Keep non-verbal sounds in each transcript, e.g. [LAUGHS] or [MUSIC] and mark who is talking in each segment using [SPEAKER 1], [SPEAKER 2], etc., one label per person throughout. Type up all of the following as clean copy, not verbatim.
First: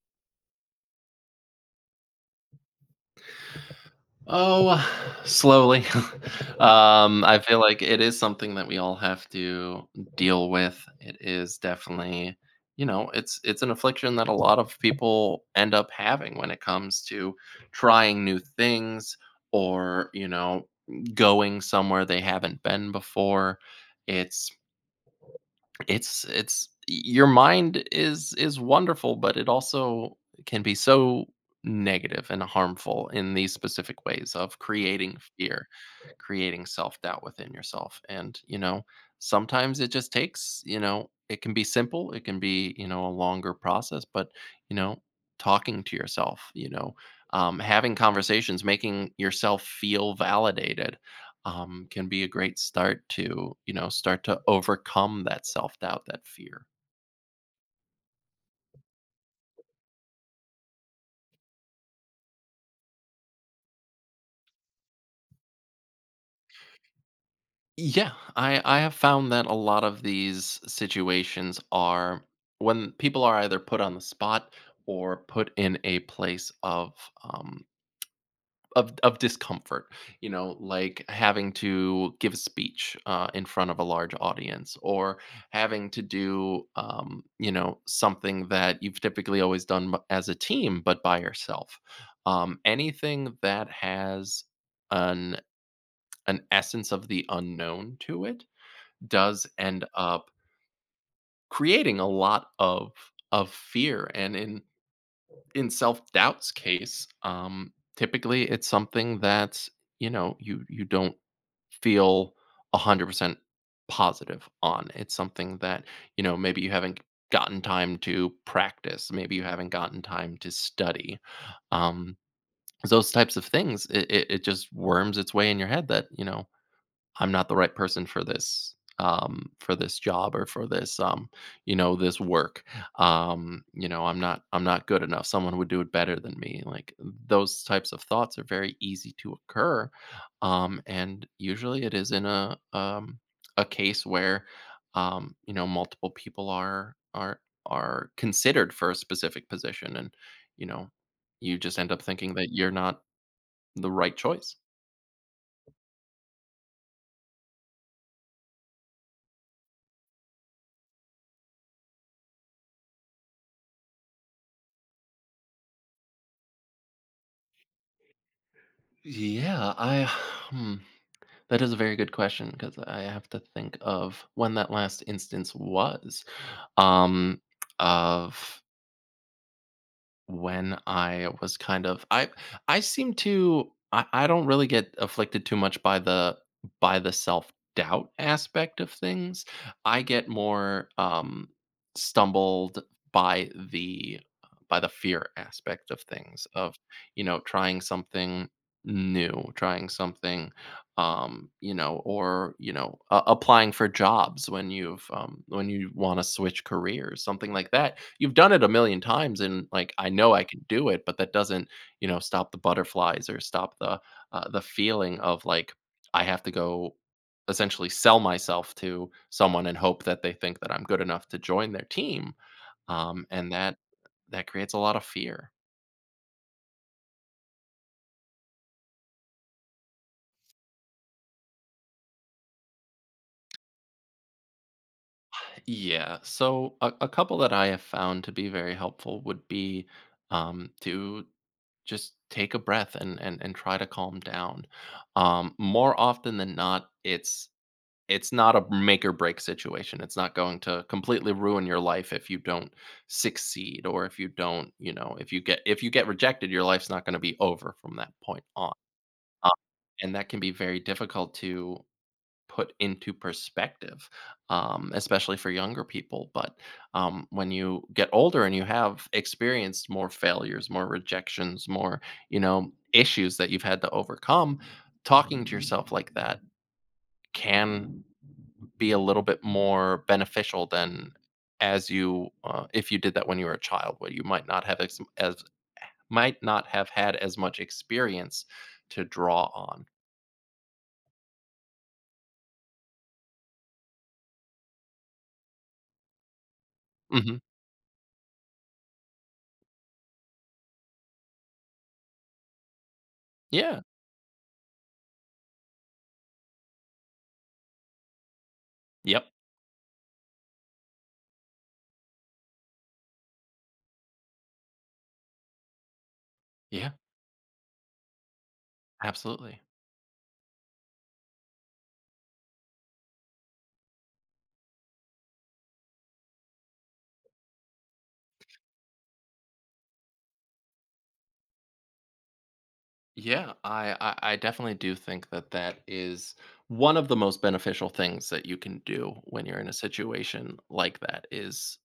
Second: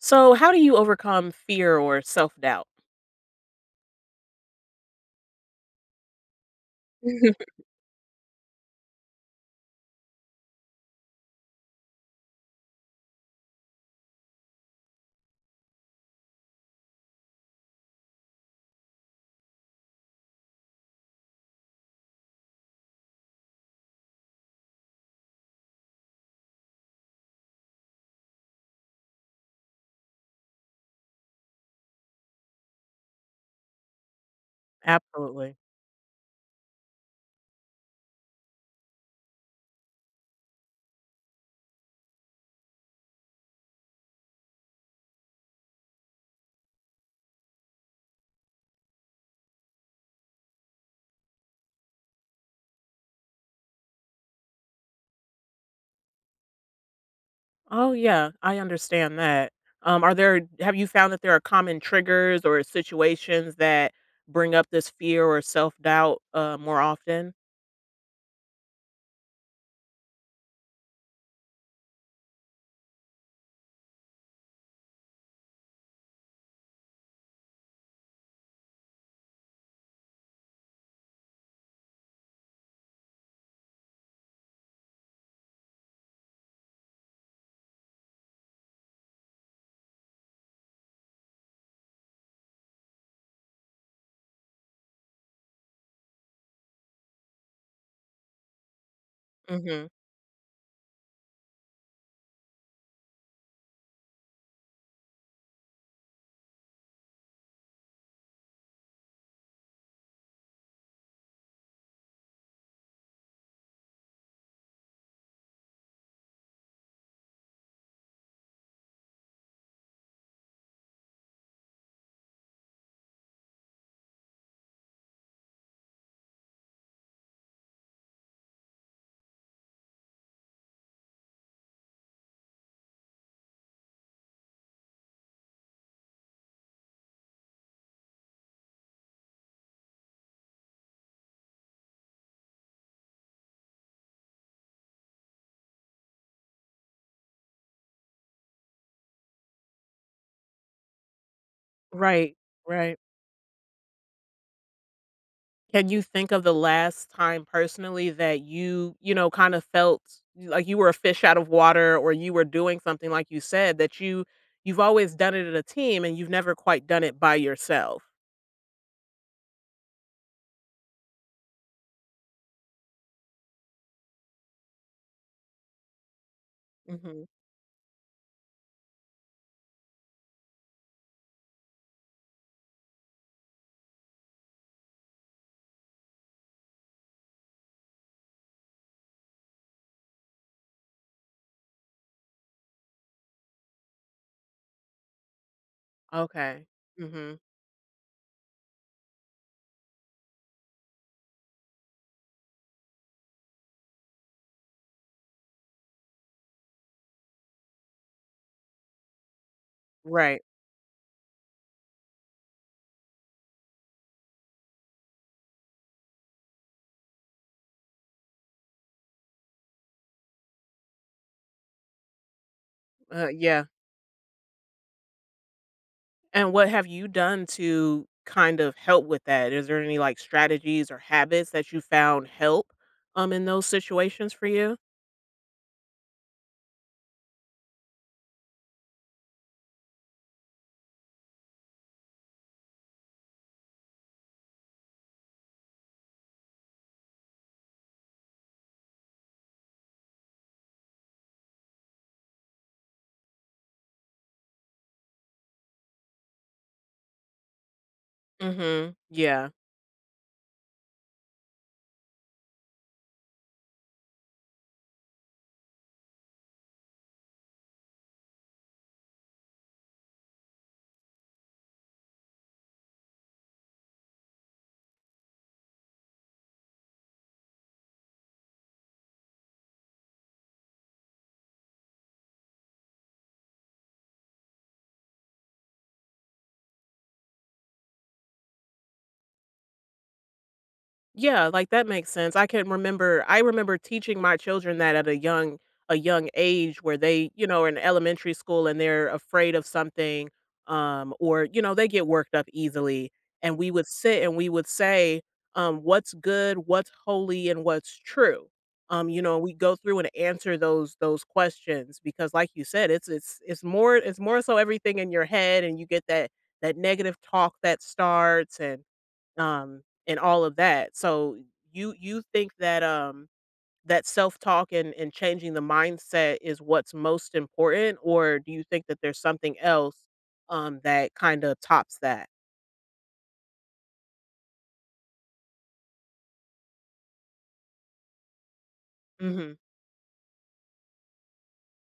[SPEAKER 1] So, how do you overcome fear or self-doubt?
[SPEAKER 2] Oh, [SIGHS] slowly. [LAUGHS] I
[SPEAKER 1] [LAUGHS]
[SPEAKER 2] feel like it is something that we all have to deal with. It is definitely, you know, it's an affliction that a lot of people end up having when it comes to trying new things or, you know, going somewhere they haven't been before. It's it's your mind is wonderful, but it also can be so negative and harmful in these specific ways of creating
[SPEAKER 1] Absolutely.
[SPEAKER 2] fear, creating self-doubt within yourself. And, you know, sometimes it just takes, you know, it can be simple, it can be, you know, a longer process, but, you know, talking to yourself, having conversations, making yourself feel validated, can be a great start to, you know, start to overcome that self doubt, that fear.
[SPEAKER 1] Oh, yeah, I understand that. Are there have you found that there are common triggers or situations that bring up this fear or self-doubt more often?
[SPEAKER 2] Yeah, I have found that a lot of these situations are when people are either put on the spot or put in a place of um, of discomfort, you know, like having to give a speech in front of a large audience, or having to do, you know, something that you've typically always done as a team, but by yourself. Anything that has an an essence of the unknown to it does end
[SPEAKER 1] Mhm.
[SPEAKER 2] up creating a lot of fear, and in self-doubt's case, typically it's something that, you know, you don't feel 100% positive on. It's something that, you know, maybe you haven't gotten time to practice, maybe you haven't gotten time to study. Um, those types of things, it just worms its way in your head that, you know, I'm not the right person for this, for this job, or for this, you know, this work. You know, I'm not good enough, someone would do it better than me. Like those types of thoughts are very easy to occur, and usually it is in a, a case where, you know, multiple people are considered for a specific position, and you know, you just end up thinking
[SPEAKER 1] Right,
[SPEAKER 2] that you're
[SPEAKER 1] right.
[SPEAKER 2] not the right choice.
[SPEAKER 1] Can you think of the last time personally that you know, kind of felt like you were a fish out of water or you were doing something like you said that you've always done it in a team and you've never quite done it by yourself?
[SPEAKER 2] Yeah, hmm, that is a very good question because I have to think of when that last instance was.
[SPEAKER 1] Mhm.
[SPEAKER 2] Um, of When I was kind of I seem to I don't really get afflicted too much by the self-doubt aspect of things. I get more stumbled by the fear aspect of things
[SPEAKER 1] Okay.
[SPEAKER 2] of, you
[SPEAKER 1] Mhm.
[SPEAKER 2] know, trying something new, trying something, applying for jobs when you've when you want to switch careers, something like that. You've done it a million times, and like I know
[SPEAKER 1] Right.
[SPEAKER 2] I can do it, but that doesn't, you know, stop the butterflies or stop the, the feeling of like I have to go essentially sell myself to someone and hope that they think that I'm good enough to join their team, and
[SPEAKER 1] Yeah.
[SPEAKER 2] that creates a lot of fear.
[SPEAKER 1] And what have you done to kind of help with that? Is there any like strategies or habits that you found help in those situations for you?
[SPEAKER 2] Yeah. So a couple that I have found to be very helpful would be, to just take a breath, and try to calm down. More often than not, it's not a make or break situation. It's not going to completely ruin your life if you don't succeed, or if you don't, you know, if you get, rejected, your life's not going to be over from that point on.
[SPEAKER 1] Mhm.
[SPEAKER 2] Um,
[SPEAKER 1] Yeah.
[SPEAKER 2] and that can be very difficult to put into perspective, especially for younger people. But when you get older and you have experienced more failures, more rejections, more, you know, issues that you've had to overcome, talking to yourself like that can be a little bit more beneficial than as you, if you did that when you were a child where you might not have ex- as might not have had as much experience to draw on.
[SPEAKER 1] Yeah, like, that makes sense. I remember teaching my children that at a young age where they,
[SPEAKER 2] Hmm,
[SPEAKER 1] you know, are in elementary school and they're afraid of something, or, you know, they get worked up easily, and we
[SPEAKER 2] yeah,
[SPEAKER 1] would sit and we would say, "What's good, what's holy, and what's true?" You
[SPEAKER 2] yep,
[SPEAKER 1] know, we go through and answer those questions because like you said, it's more so everything in your head, and you get that
[SPEAKER 2] yeah,
[SPEAKER 1] negative talk that starts
[SPEAKER 2] absolutely.
[SPEAKER 1] and all of that. So you think that that self-talk and changing the mindset is what's most important, or do you think that there's something else that kind of tops that?
[SPEAKER 2] Yeah, I definitely do think that that is one of the most beneficial things that you can do when
[SPEAKER 1] Hmm.
[SPEAKER 2] you're in a situation like that is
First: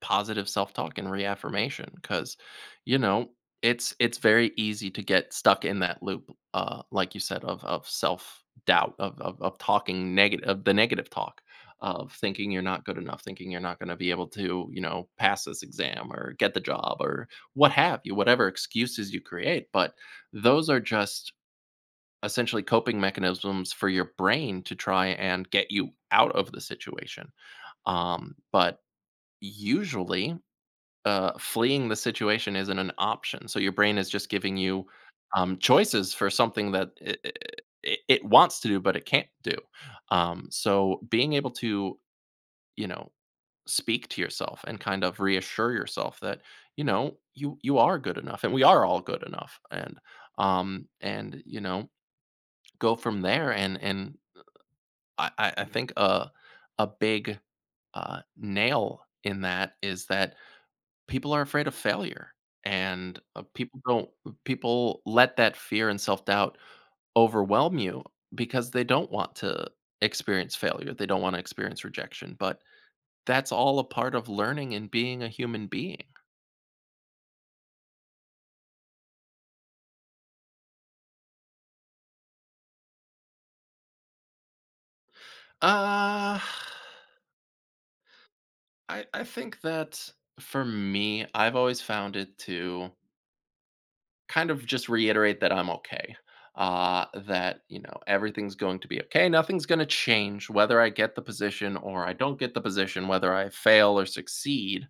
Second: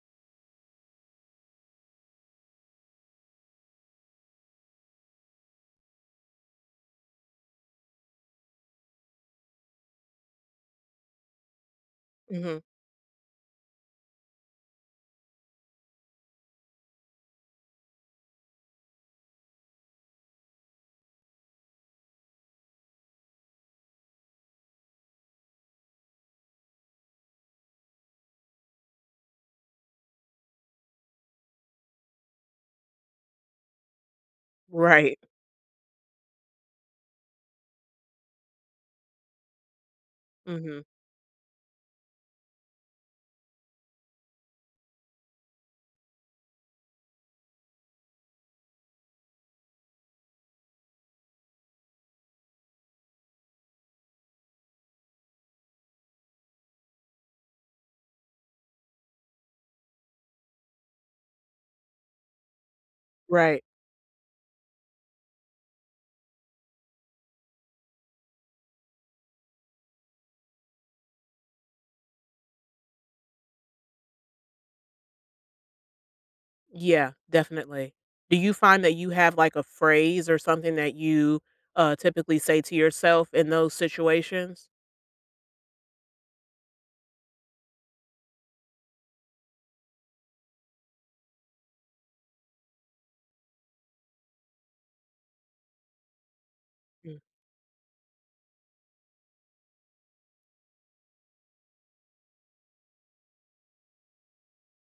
[SPEAKER 2] positive self-talk and reaffirmation, because, you know, it's very easy to get stuck in that loop, like you said, of self-doubt, of talking negative, of the negative talk, of thinking
[SPEAKER 1] Hmm.
[SPEAKER 2] you're not good enough, thinking you're not going to be able to, you know, pass this exam or get the job, or what have you, whatever excuses you create. But those are just essentially coping mechanisms for your brain to try and get you out of the situation, but usually, fleeing the situation isn't an option, so your brain is just giving you,
[SPEAKER 1] Right.
[SPEAKER 2] choices for something that it wants to do, but it can't do.
[SPEAKER 1] Hmm.
[SPEAKER 2] So being able to, you know, speak to yourself and kind of reassure yourself that, you know, you are good enough, and we are all good enough, and, you know, go from there. And I think a big, nail in that is that people are afraid of failure, and,
[SPEAKER 1] Right.
[SPEAKER 2] people don't people let that fear and self-doubt overwhelm you because they don't want to experience failure, they don't wanna experience rejection, but that's all a part of learning and being a human being.
[SPEAKER 1] Yeah, definitely. Do you find that you have like a phrase or something that you typically say to yourself in those situations?
[SPEAKER 2] Uh, I think that for me, I've always found it to kind of just reiterate that I'm okay.
[SPEAKER 1] Mm.
[SPEAKER 2] That, you know, everything's going to be okay. Nothing's going to change whether I get the position or I don't get the position, whether I fail or succeed.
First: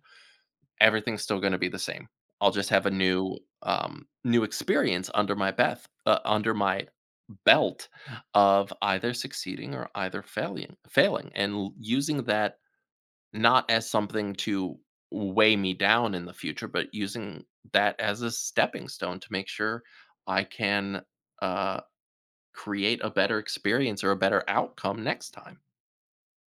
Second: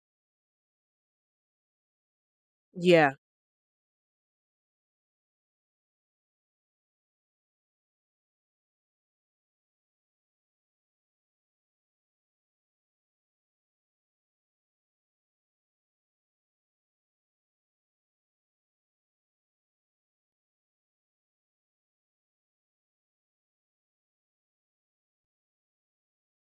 [SPEAKER 2] Everything's still going to be the same. I'll just have a
[SPEAKER 1] Yeah.
[SPEAKER 2] new, new experience under my beth under my belt of either succeeding or either failing, and using that not as something to weigh me down in the future, but using that as a stepping stone to make sure I can, uh, create a better experience or a better outcome next time.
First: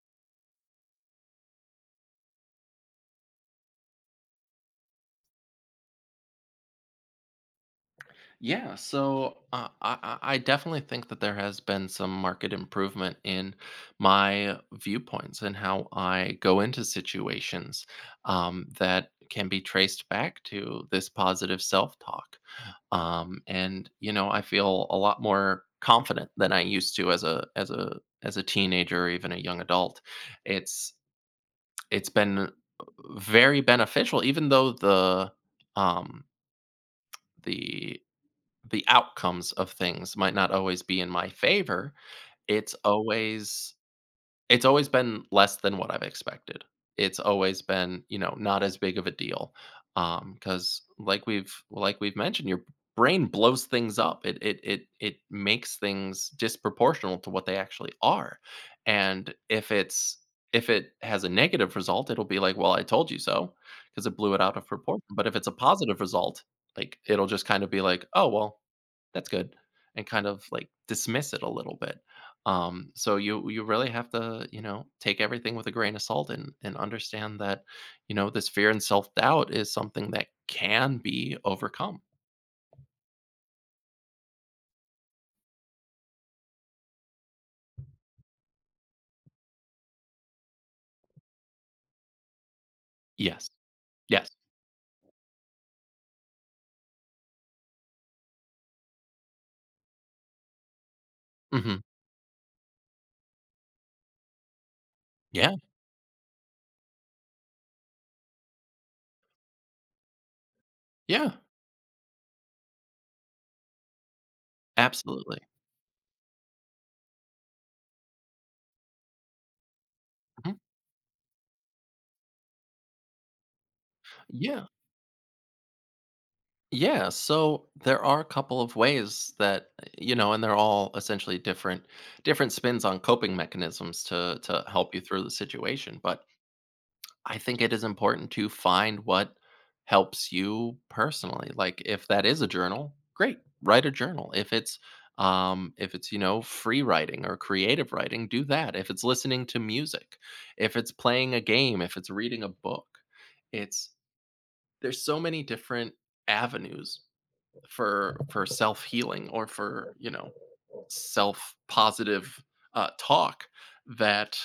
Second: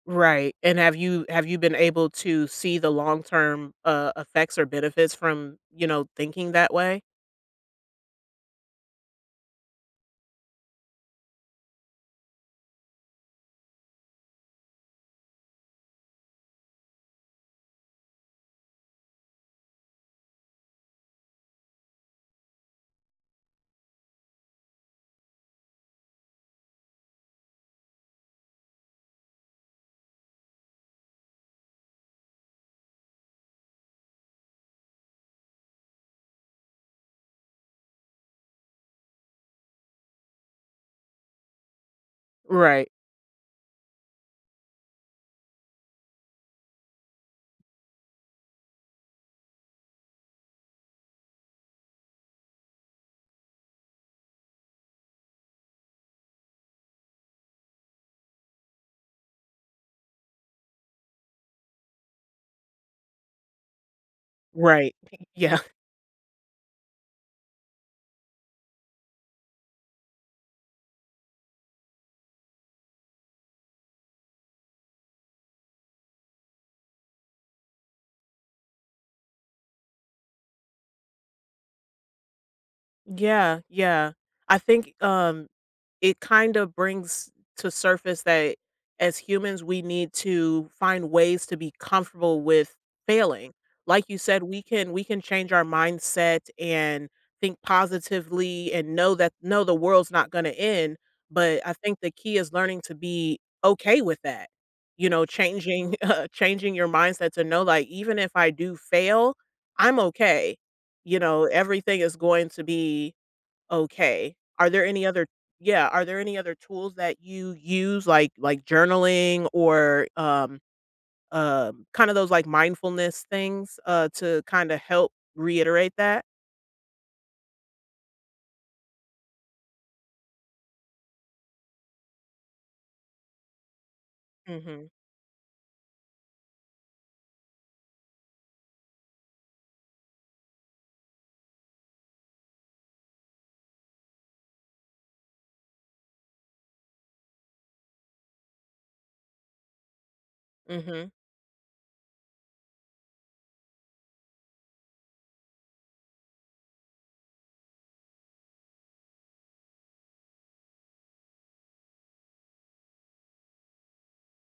[SPEAKER 1] Right, and have you been able to see the long-term, effects or benefits from, you know, thinking that way?
[SPEAKER 2] Yeah, so I definitely think that there has been some market improvement in my viewpoints and how I go into situations, that can be traced back to this positive self talk. And you know, I feel a lot more confident than I used to, as a teenager, or even a young adult. It's it's been very beneficial, even though the, um, the the outcomes of things might not always be in my favor. It's
[SPEAKER 1] Right,
[SPEAKER 2] always it's always been less than what I've expected. It's always been, you know, not as big of a deal, because like we've mentioned, your brain blows things up. It makes things disproportional to what they actually are. And if it's, if it has a negative result, it'll be like, well, I told you so, because it blew it out of
[SPEAKER 1] right.
[SPEAKER 2] proportion. But if
[SPEAKER 1] [LAUGHS]
[SPEAKER 2] it's a
[SPEAKER 1] Yeah,
[SPEAKER 2] positive result, like it'll just kind of be like, oh well, that's good, and kind of like dismiss it a little bit, so you really have to, you know, take everything with a grain of salt and understand that, you know, this fear and self-doubt is something that can be overcome.
[SPEAKER 1] yeah, yeah. I think, um, it kind of brings to surface that as humans we need to find ways to be comfortable with
[SPEAKER 2] Yes,
[SPEAKER 1] failing. Like you
[SPEAKER 2] yes,
[SPEAKER 1] said, we can change our mindset and think positively and know that no, the world's not going to end, but I
[SPEAKER 2] hmm,
[SPEAKER 1] think the key is learning to be okay with that. You know,
[SPEAKER 2] yeah,
[SPEAKER 1] changing [LAUGHS] changing your mindset to know, like, even if I do fail, I'm okay. You
[SPEAKER 2] yeah,
[SPEAKER 1] know, everything is going to be okay. Are there any other
[SPEAKER 2] absolutely.
[SPEAKER 1] yeah, are there any other tools that you use, like journaling or,
[SPEAKER 2] Mhm.
[SPEAKER 1] kind of those, like, mindfulness things, to
[SPEAKER 2] Yeah.
[SPEAKER 1] kinda help reiterate that?
[SPEAKER 2] Yeah, so there are a couple of ways that you know, and they're all essentially different spins on coping mechanisms to
[SPEAKER 1] Mhm,
[SPEAKER 2] help you through the situation, but I think it is important to find what helps you personally. Like if that is a journal, great, write a journal. If it's, you know, free writing or creative writing, do that. If it's listening to music, if it's
[SPEAKER 1] mhm.
[SPEAKER 2] playing a game, if it's reading a book, it's there's so many different avenues for self-healing, or for, you know, self-positive, talk that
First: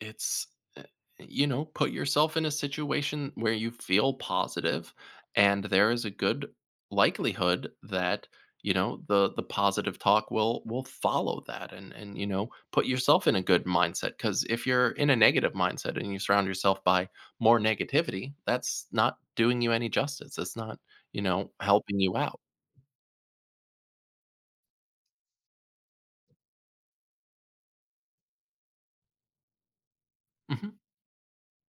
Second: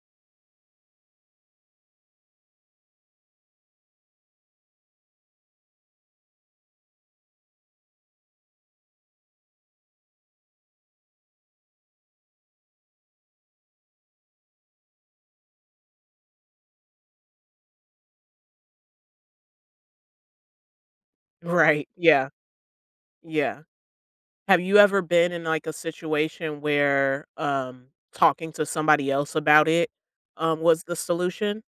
[SPEAKER 2] it's, uh, you know, put yourself in a situation where you feel positive, and there is a good likelihood that, you know, the positive talk will follow that, and you know, put yourself in a good mindset. Because if you're in a negative mindset and you surround yourself by more negativity, that's not doing you any justice, it's not, you know,
[SPEAKER 1] Right,
[SPEAKER 2] helping you
[SPEAKER 1] yeah,
[SPEAKER 2] out.
[SPEAKER 1] yeah. Have you ever been in, like, a situation where, talking to somebody else about it,
[SPEAKER 2] Mm-hmm.
[SPEAKER 1] was the solution?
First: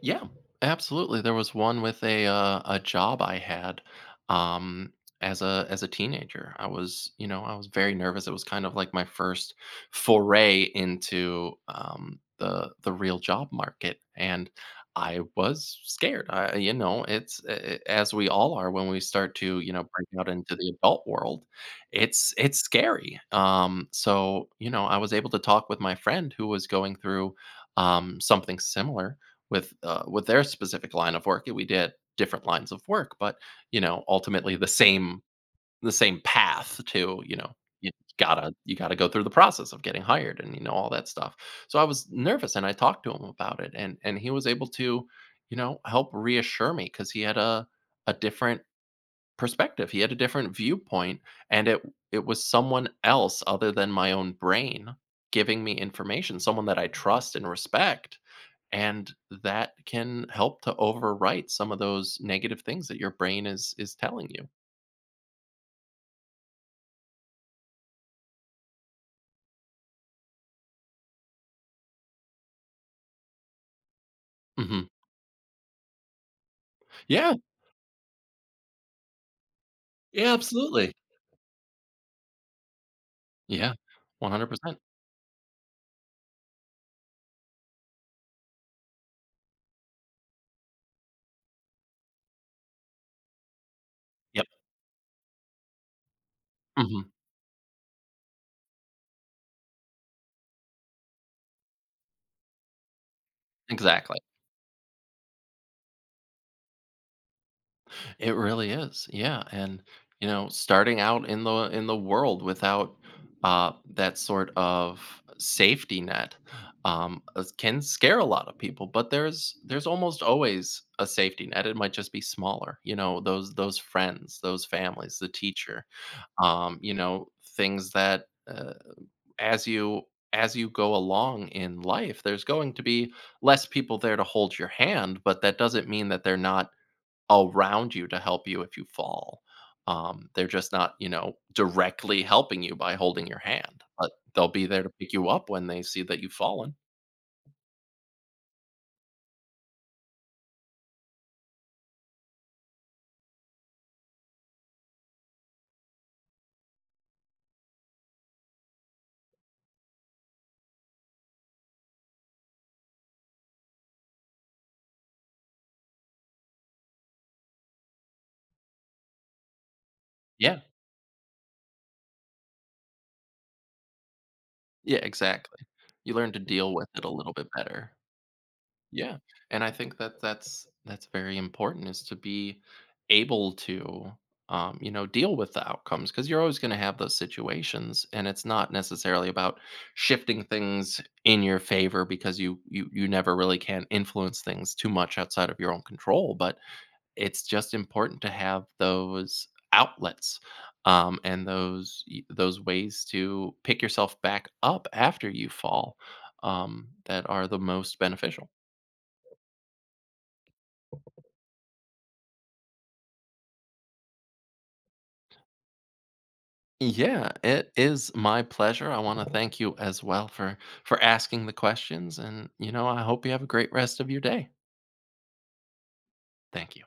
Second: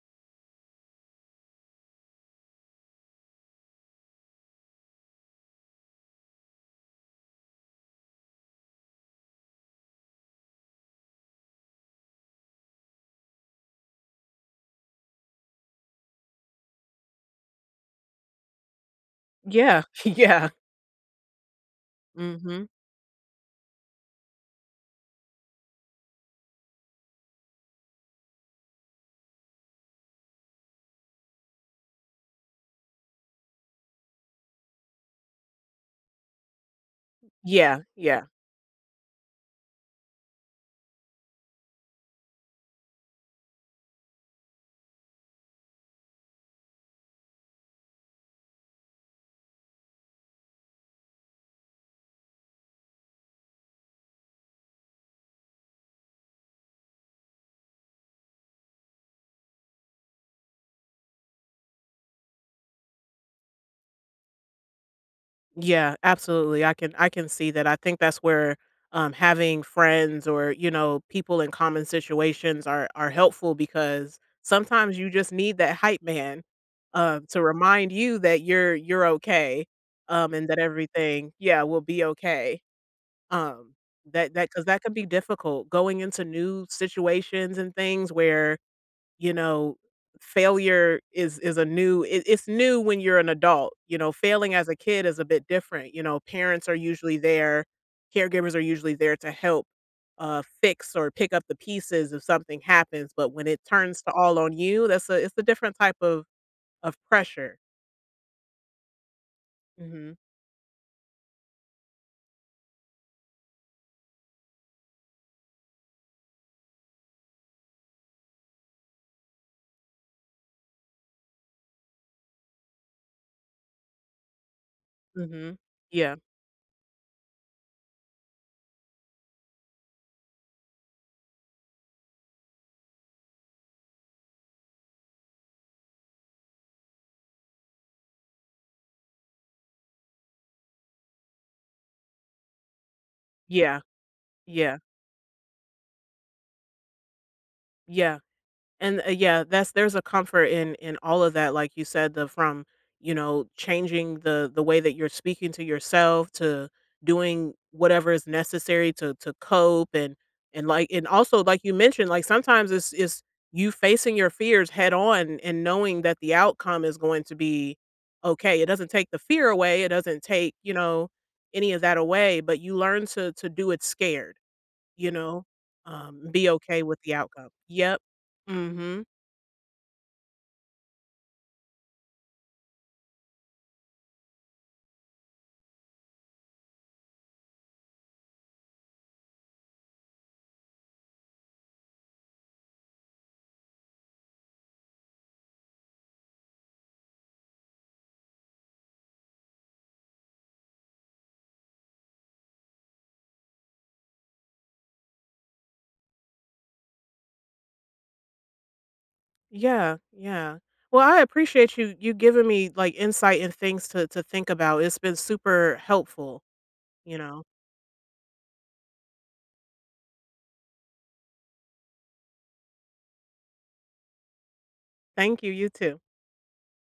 [SPEAKER 2] Yeah, absolutely. There was one with a, a job I had, um, as a teenager. I was, you know, I was very nervous. It was kind of like my first foray into, the real job market, and I was scared. I, you know, it's as we all are when we start to, you
[SPEAKER 1] Yeah,
[SPEAKER 2] know, break
[SPEAKER 1] [LAUGHS]
[SPEAKER 2] out
[SPEAKER 1] yeah.
[SPEAKER 2] into the adult world. It's
[SPEAKER 1] Mhm.
[SPEAKER 2] scary. So you know, I was able to talk with my friend who was going through, something similar with, with their specific line of work. We did different lines of work, but you know, ultimately the same path to, you know,
[SPEAKER 1] Yeah,
[SPEAKER 2] you
[SPEAKER 1] yeah.
[SPEAKER 2] gotta, go through the process of getting hired and you know, all that stuff. So I was nervous, and I talked to him about it, and he was able to, you know, help reassure me because he had a, different perspective. He had a different viewpoint, and it was someone else other than my own brain giving me information, someone that I trust and respect, and that can help to overwrite some of those negative things that your brain is telling you.
[SPEAKER 1] Yeah, absolutely. I can see that. I think that's where having friends or, you know, people in common situations are helpful, because
[SPEAKER 2] Mhm.
[SPEAKER 1] sometimes you just need that hype man
[SPEAKER 2] Yeah.
[SPEAKER 1] to remind you that you're okay,
[SPEAKER 2] Yeah,
[SPEAKER 1] and that
[SPEAKER 2] absolutely.
[SPEAKER 1] everything, yeah, will be okay.
[SPEAKER 2] Yeah.
[SPEAKER 1] Um, that because
[SPEAKER 2] 100%.
[SPEAKER 1] that can be difficult going into new situations and things where, you know, failure is a new it's new when you're an adult. You know,
[SPEAKER 2] Yep.
[SPEAKER 1] failing as a kid is a bit different. You know, parents are
[SPEAKER 2] Mhm.
[SPEAKER 1] usually there, caregivers are usually there to help fix or pick up the pieces if something happens, but when it turns to
[SPEAKER 2] Exactly.
[SPEAKER 1] all on you, that's a it's a different type of pressure.
[SPEAKER 2] It really is. Yeah, and,
[SPEAKER 1] Mhm.
[SPEAKER 2] you know, starting out in the world without, that sort of safety net, is can scare a lot of people, but there's almost always a safety net. It might just be smaller, you know, those friends, those families, the
[SPEAKER 1] Mhm.
[SPEAKER 2] teacher,
[SPEAKER 1] Yeah.
[SPEAKER 2] you know, things that, as you as you go along in life, there's going to be less people there to hold your hand, but that doesn't mean that they're not around you to help you if you fall. They're just not, you know, directly helping you by holding your
[SPEAKER 1] Yeah.
[SPEAKER 2] hand, but they'll be
[SPEAKER 1] Yeah.
[SPEAKER 2] there to pick you up when they see that you've fallen.
[SPEAKER 1] Yeah. And, yeah, that's there's a comfort in all of that. Like you said, the from, you know, changing the way that you're speaking to yourself to doing whatever is necessary to cope. And like, and also like you mentioned, like sometimes it's you facing your fears head on and knowing that the outcome is going to be okay. It doesn't take the fear away, it doesn't take,
[SPEAKER 2] Yeah,
[SPEAKER 1] you know, any of that away, but you learn to do it scared,
[SPEAKER 2] yeah,
[SPEAKER 1] you know?
[SPEAKER 2] exactly. You learn to
[SPEAKER 1] Be
[SPEAKER 2] deal
[SPEAKER 1] okay
[SPEAKER 2] with
[SPEAKER 1] with
[SPEAKER 2] it a
[SPEAKER 1] the
[SPEAKER 2] little bit
[SPEAKER 1] outcome.
[SPEAKER 2] better.
[SPEAKER 1] Yep. Mhm.
[SPEAKER 2] Yeah, and I think that that's very important, is to be able to, you know, deal with the outcomes, because you're always going to have those situations, and it's not necessarily about shifting things in your favor, because you never really can influence things too much outside of your own control. But it's just important to have those outlets, and those those ways to pick yourself back up after you fall, that are the most beneficial.
[SPEAKER 1] Yeah, yeah. Well, I appreciate you giving me like insight and things to think about. It's been super helpful, you
[SPEAKER 2] Yeah,
[SPEAKER 1] know.
[SPEAKER 2] it is my pleasure. I want to thank you as well for asking the questions, and you know, I hope you have a great rest of your day.
[SPEAKER 1] Thank you, you too.
[SPEAKER 2] Thank you.